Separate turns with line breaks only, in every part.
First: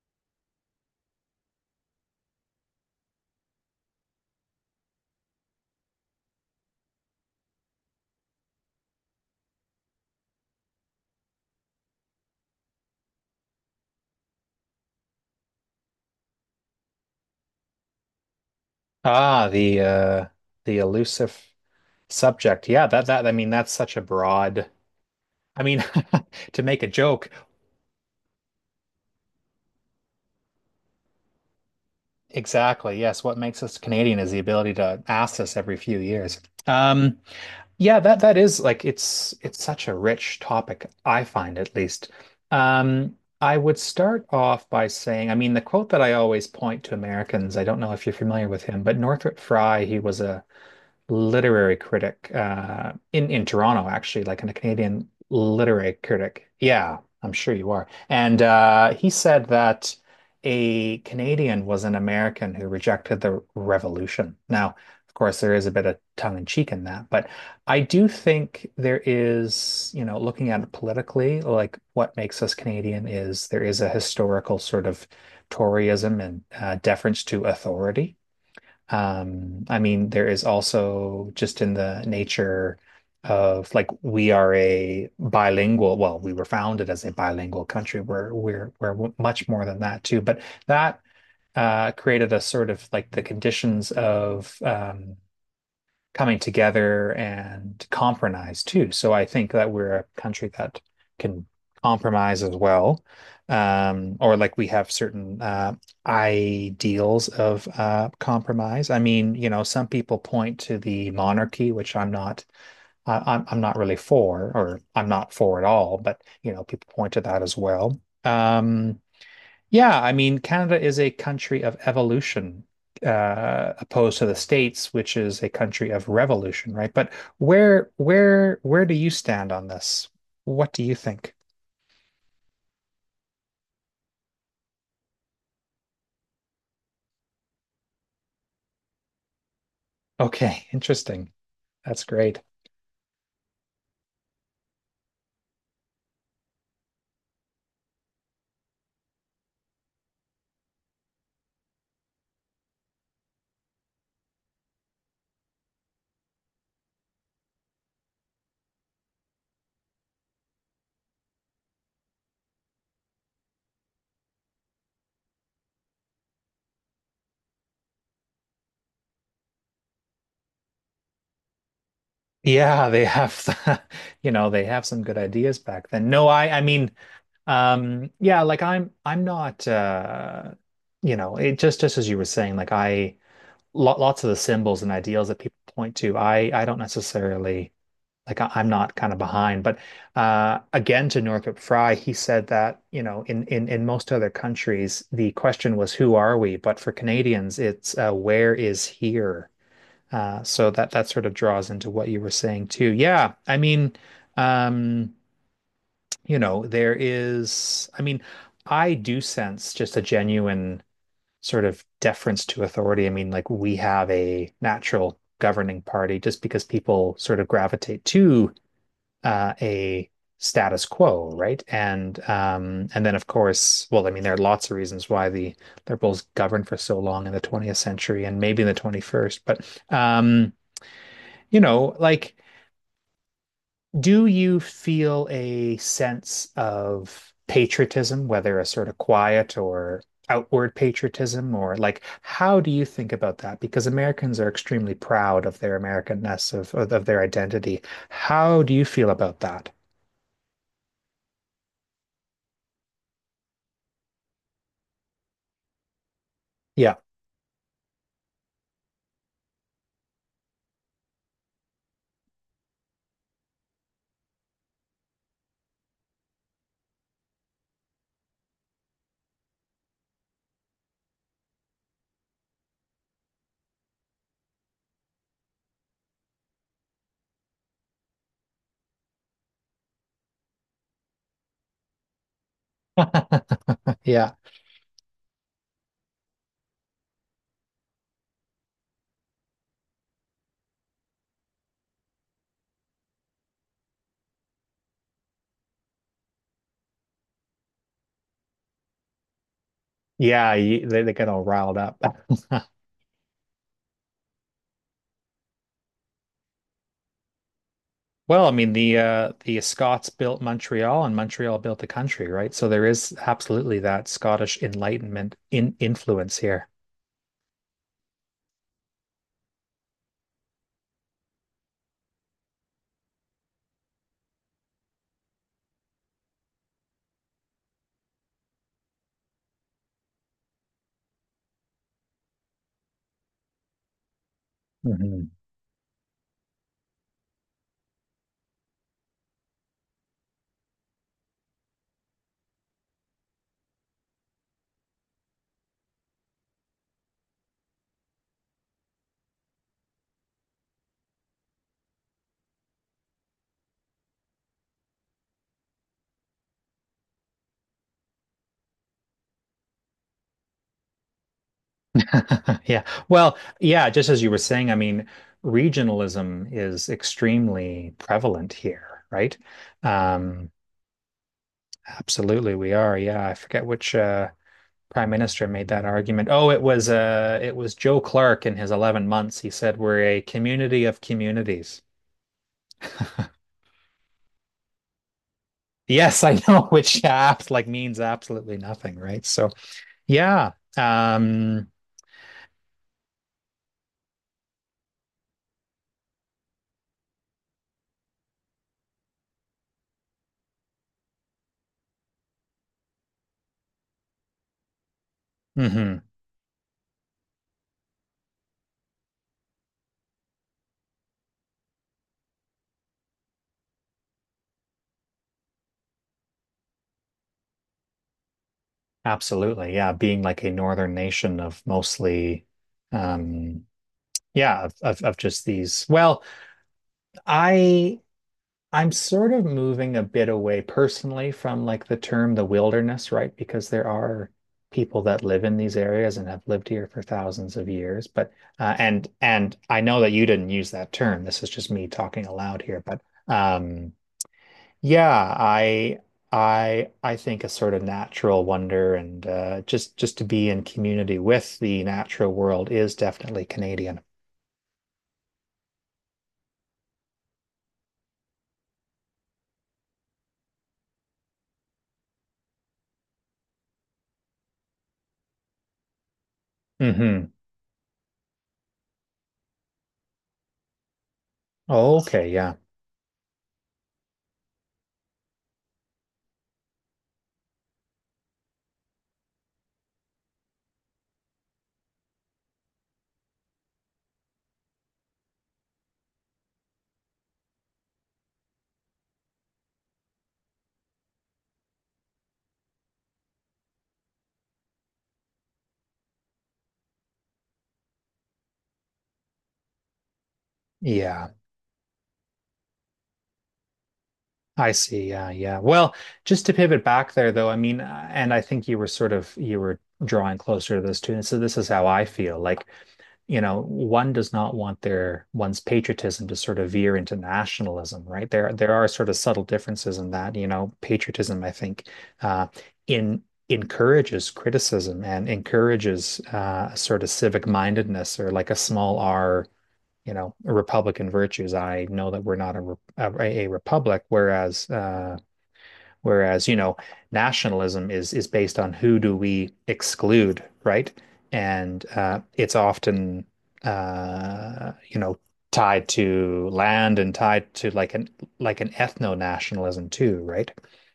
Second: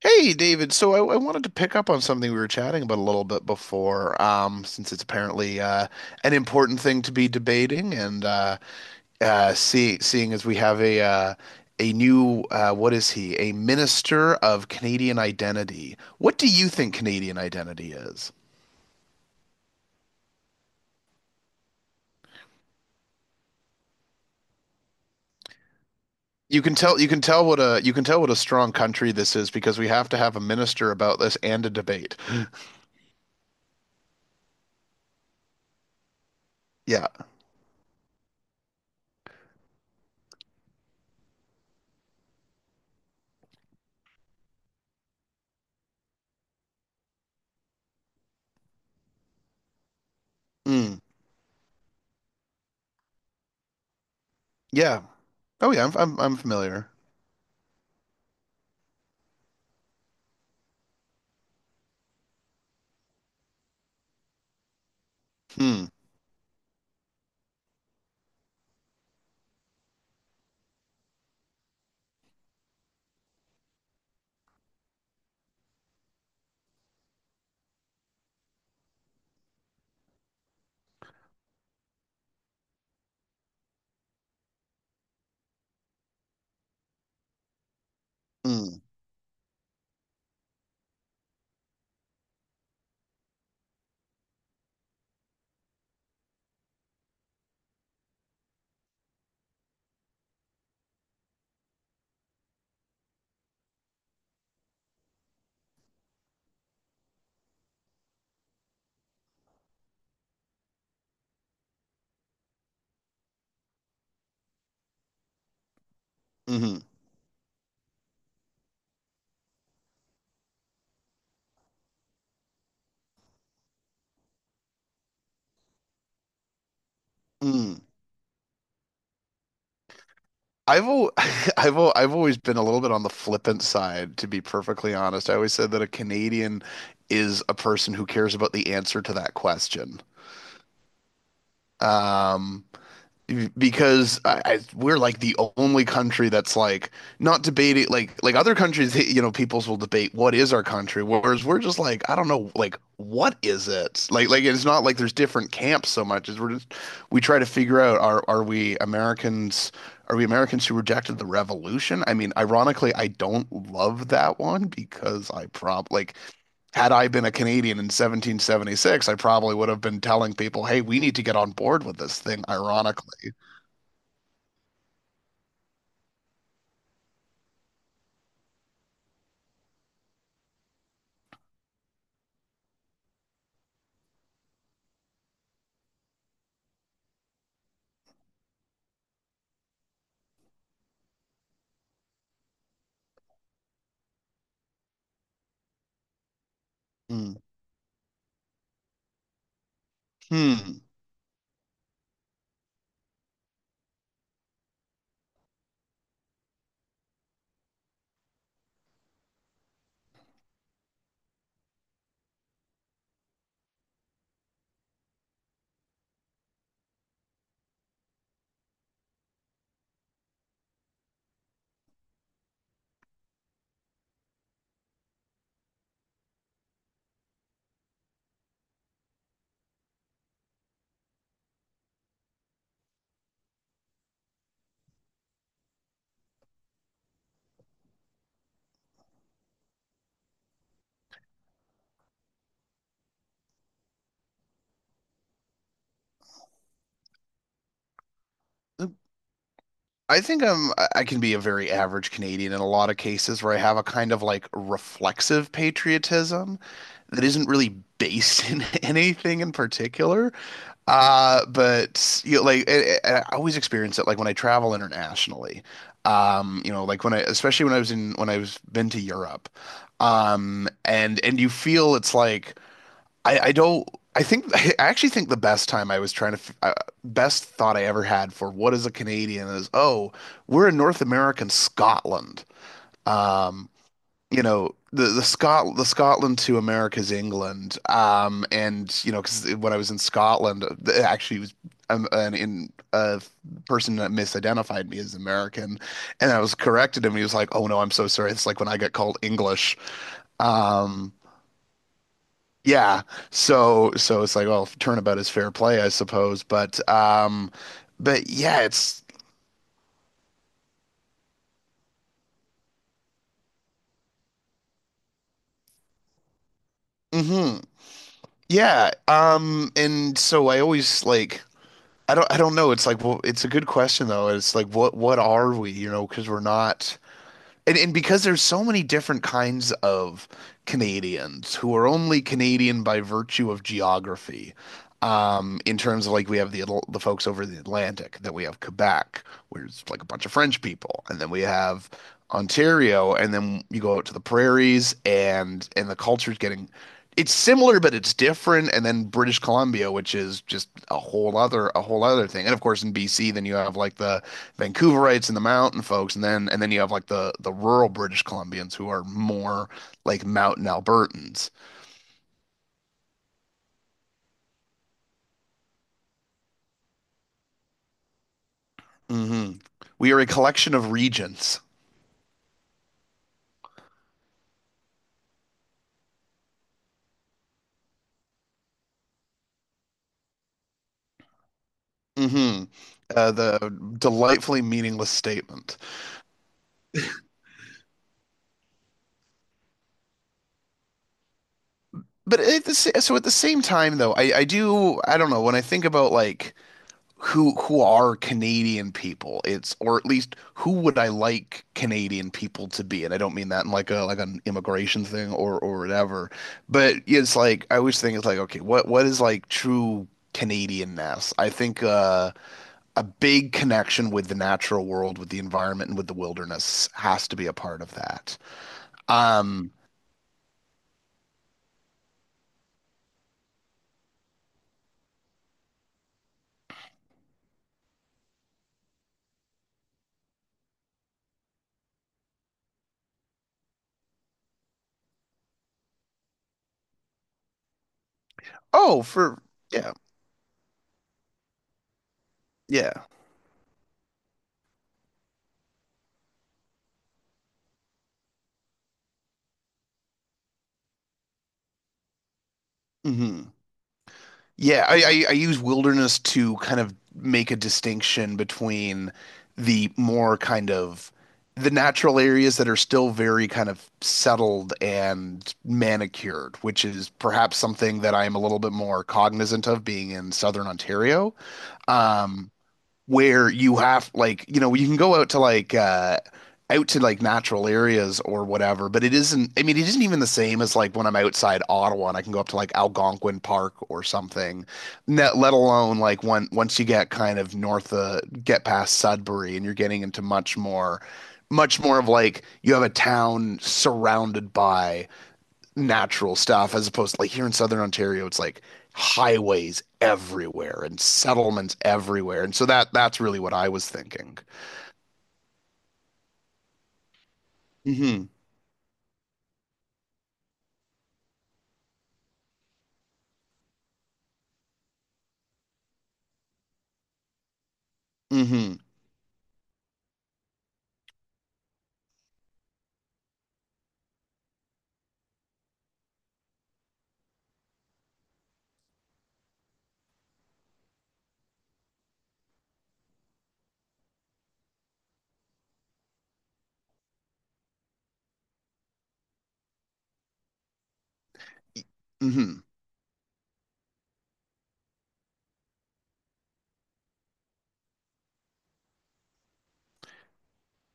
Hey, David. So I wanted to pick up on something we were chatting about a little bit before, since it's apparently an important thing to be debating, and seeing as we have a new what is he? A minister of Canadian identity. What do you think Canadian identity is?
Ah, the the elusive subject. Yeah, that, I mean, that's such a broad I mean to make a joke.
You can tell what a strong country this is because we have to have a minister about this and a debate. Mm.
Exactly. Yes, what makes us Canadian is the ability to ask this every few years.
Yeah.
Um yeah, that is like it's such a rich topic, I find at least. Um I would start off by saying, I mean, the quote that I always point to Americans, I don't know if you're familiar with him, but Northrop Frye, he was
Mm.
literary critic in Toronto, actually, like a
Yeah.
Canadian
Oh yeah.
literary
I'm
critic.
familiar.
Yeah, I'm sure you are. And he said that a Canadian was an American who rejected the revolution. Now, of course, there is a bit
Hmm.
of tongue in cheek in that, but I do think there is, you know, looking at it politically, like what makes us Canadian is there is a historical sort of Toryism and deference to authority. I mean, there is also just in the nature of like we are a bilingual, well, we were founded as a bilingual country. We're we're
Mm.
we're much more than that too. But that created a sort of like the conditions of coming together and compromise too. So I think that we're a country that can compromise as well, or like we have certain ideals of compromise. I mean, you know, some people point to the monarchy, which I'm not, I'm not really for, or I'm not for at all. But you know,
Hmm.
people point to that as well. Um, yeah, I mean, Canada is a country of evolution, opposed to the States, which is a country of revolution, right? But
Mm.
where do you stand on this? What do
I've
you
al
think?
I've always been a little bit on the flippant side, to be perfectly honest. I always said that a Canadian is a person who cares about the answer to that question.
Okay, interesting. That's great.
Um, because I, we're like the only country that's not debating like other countries you know peoples will debate what is our country, whereas we're just like I don't know, like what is it like, it's not like there's different camps so much as we try to figure out are we Americans, are we Americans who rejected the revolution? I mean, ironically, I don't love that one because I prob like had I been a Canadian in 1776, I probably would have been telling people, hey, we need to get on board with this thing,
Yeah, they
ironically.
have, you know, they have some good ideas back then. No, I mean, yeah, like I'm not, you know, it just as you were saying, like lots of the symbols and ideals that people point to, I don't necessarily. Like I'm not kind of behind. But again, to Northrop Frye, he said that, you know, in most other countries, the question was, who are we? But for
Mm.
Canadians, it's where is here? So
Hmm.
that sort of draws into what you were saying too. Yeah, I mean, um, you know, there is, I mean, I do sense just a genuine sort of deference to authority. I mean, like we have a natural governing party just because people sort of gravitate to a status quo, right? And then of course, well, I mean, there are lots of reasons why the liberals governed for so long in the 20th century and maybe in the 21st, but you know, like, do you feel a sense of patriotism, whether a sort of quiet or outward patriotism, or like, how do you think about that? Because Americans are extremely proud of their Americanness, of their identity. How do you feel about that?
I think I can be a very average Canadian in a lot of cases where I have a kind of like reflexive patriotism
Yeah.
that isn't really based in anything in particular. But you know, like I always experience it like when I travel internationally. You know, like when I especially when I was in when I was been to Europe. And you feel it's like I don't. I think I actually think the best time I was trying to f- best thought I ever had for what is a Canadian is, oh, we're in North American Scotland. Um,
Yeah.
you know, the Scotland to America's England. And you know, because when I was in Scotland, actually it was an in a person that misidentified me as American, and I was corrected him. He was like, oh no, I'm so sorry. It's like when I get called English.
Yeah, you,
Um,
they get all riled up.
yeah. So it's like, well, turnabout is fair play, I suppose. But
Well, I
yeah,
mean, the
it's
uh the Scots built Montreal and Montreal built the country, right? So there is absolutely that Scottish Enlightenment in influence here.
hmm. Yeah. Um, and so I always like I don't know. It's like, well, it's a good question though. It's like what are we, you know, because we're not. And because there's so many different kinds of Canadians who are only Canadian by virtue of geography.
Mhm.
In terms of like we have the folks over the Atlantic, then we have Quebec, where it's like a bunch of French people, and then we have Ontario, and then you go out to the prairies and the culture's getting, it's similar but it's different, and then British Columbia, which is just a whole other thing. And of course, in BC, then you have like the Vancouverites and the mountain folks, and then you have like the rural British Columbians who are more like mountain Albertans.
Yeah. Well, yeah, just as you were saying, I mean, regionalism is extremely prevalent here, right?
Hmm. We are a
Um,
collection of regions.
absolutely we are. Yeah, I forget which prime minister made that argument. Oh, it was it was Joe Clark in his 11 months. He said we're a community of communities.
Hmm. The delightfully meaningless statement.
Yes, I know, which apps like means absolutely nothing, right? So yeah.
But at the, so at the same time, though, I don't know when I think about like who are Canadian people. It's, or at least, who would I like Canadian people to be? And I don't mean that in like a like an immigration thing or
Hmm
whatever. But it's like I always think it's like, okay, what is like true Canadianness? I think a big connection with the natural world, with the environment, and with the wilderness has to be a part of that. Um.
Absolutely. Yeah, being like a northern nation of mostly um yeah, of, of just these. Well, I I'm sort of moving a bit away personally from like the term the wilderness, right? Because there are people that live in these areas and have lived here for thousands of years. But
Oh, for
and I
yeah,
know that you didn't use that term. This is just me talking aloud here. But
yeah.
um, yeah, I I think a sort of natural wonder and just to be in community with the natural world is definitely
Hmm.
Canadian.
Yeah, I use wilderness to kind of make a distinction between the more kind of the natural areas that are still very kind of settled and manicured, which is
Hmm.
perhaps something that I am a little bit more cognizant of being in southern Ontario.
Okay,
Um,
yeah,
where you have like, you know, you can go out to like natural areas or whatever, but it isn't, I mean, it isn't even the same as when I'm outside Ottawa and I can go up to like Algonquin Park or something, net let alone like when once you get kind of north of get past Sudbury, and you're getting into much more of like you have a town surrounded by natural stuff, as opposed to like here in Southern Ontario, it's like highways everywhere and
yeah.
settlements everywhere. And so that that's really what I was thinking.
I see. Yeah, yeah. Well, just to pivot back there, though, I mean,
Hmm.
and I think you were sort of you were drawing closer to this too. And so this is how I feel. Like, you know, one does not want their one's patriotism to sort of veer into nationalism, right?
Hmm.
There are sort of subtle differences in that. You know, patriotism, I think, uh, in encourages criticism and encourages sort of civic mindedness or like a small R, you know, republican virtues. I know that we're not a a republic, whereas whereas you know nationalism is based on who do we exclude, right? And
Hmm.
it's often you know, tied to land and tied to like an ethno-nationalism too, right?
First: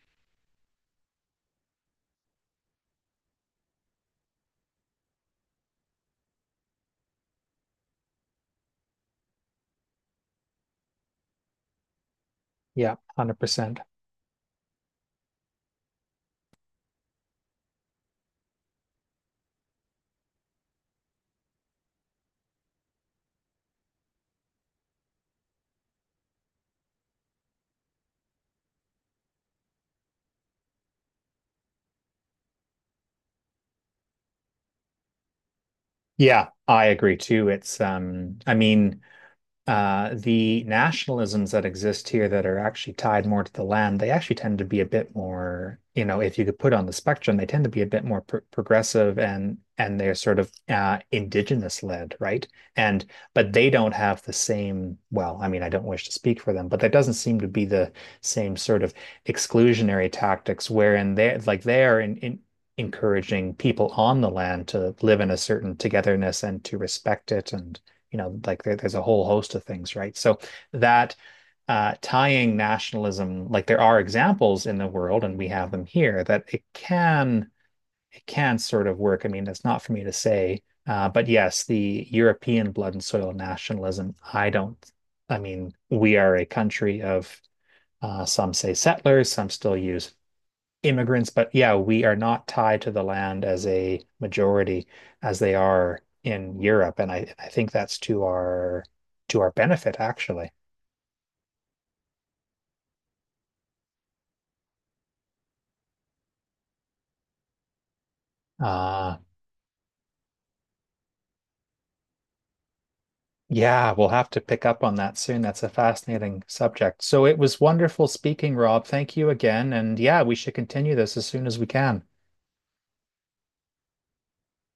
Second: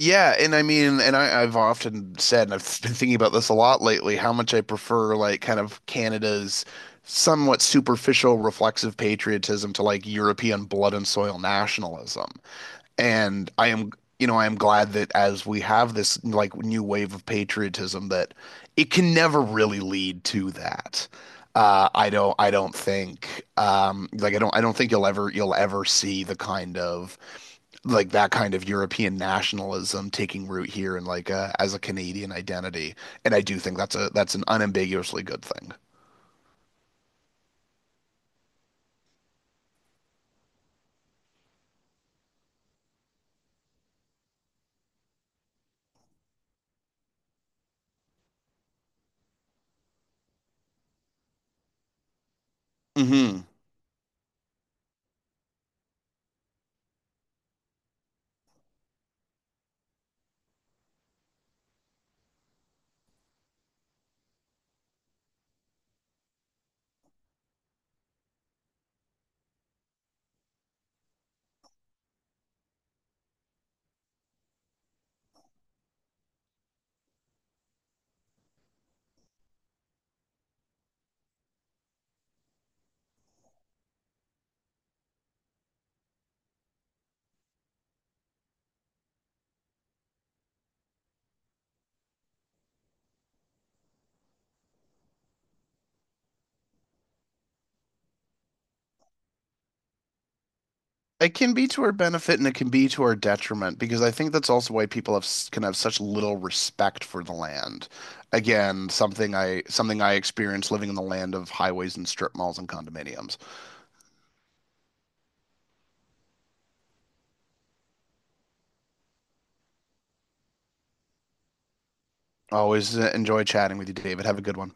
Yeah, and I mean, and I've often said, and I've been thinking about this a lot lately, how much I prefer like kind of Canada's somewhat superficial reflexive patriotism to like European blood and soil nationalism.
Yeah,
And I
100%.
am, you know, I am glad that as we have this like new wave of patriotism, that it can never really lead to that. I don't think, I don't think you'll ever see the kind of that kind of European nationalism taking root here and like as a Canadian identity. And I do think that's a that's an unambiguously good thing.
Yeah, I agree too. It's I mean the nationalisms that exist here that are actually tied more to the land, they actually tend to be a bit more, you know, if you could put on the spectrum, they tend to be a bit more pr progressive and they're sort of indigenous led, right? And
Hmm.
but they don't have the same, well, I mean, I don't wish to speak for them, but that doesn't seem to be the same sort of exclusionary tactics wherein they're like they are in encouraging people on the land to live in a certain togetherness and to respect it, and you know, like there's a whole host of things, right? So that tying nationalism, like there are examples in the world, and we have them here, that it can sort of work. I mean, that's not for me to say, but yes, the European blood and soil nationalism, I don't. I mean, we are a country of some say settlers, some still use immigrants, but yeah, we are not tied to the land as a majority as they are in Europe, and I think that's to our benefit actually.
It can be to our benefit and it can be to our detriment, because I think that's also why people have can have such little respect for the land. Again,
Uh,
something I experienced living in the land of highways and strip malls and condominiums.
yeah, we'll have to pick up on that soon. That's a fascinating subject. So it was wonderful speaking, Rob. Thank you again, and yeah, we should continue this as soon as we can.
Always enjoy chatting with you, David. Have a good one.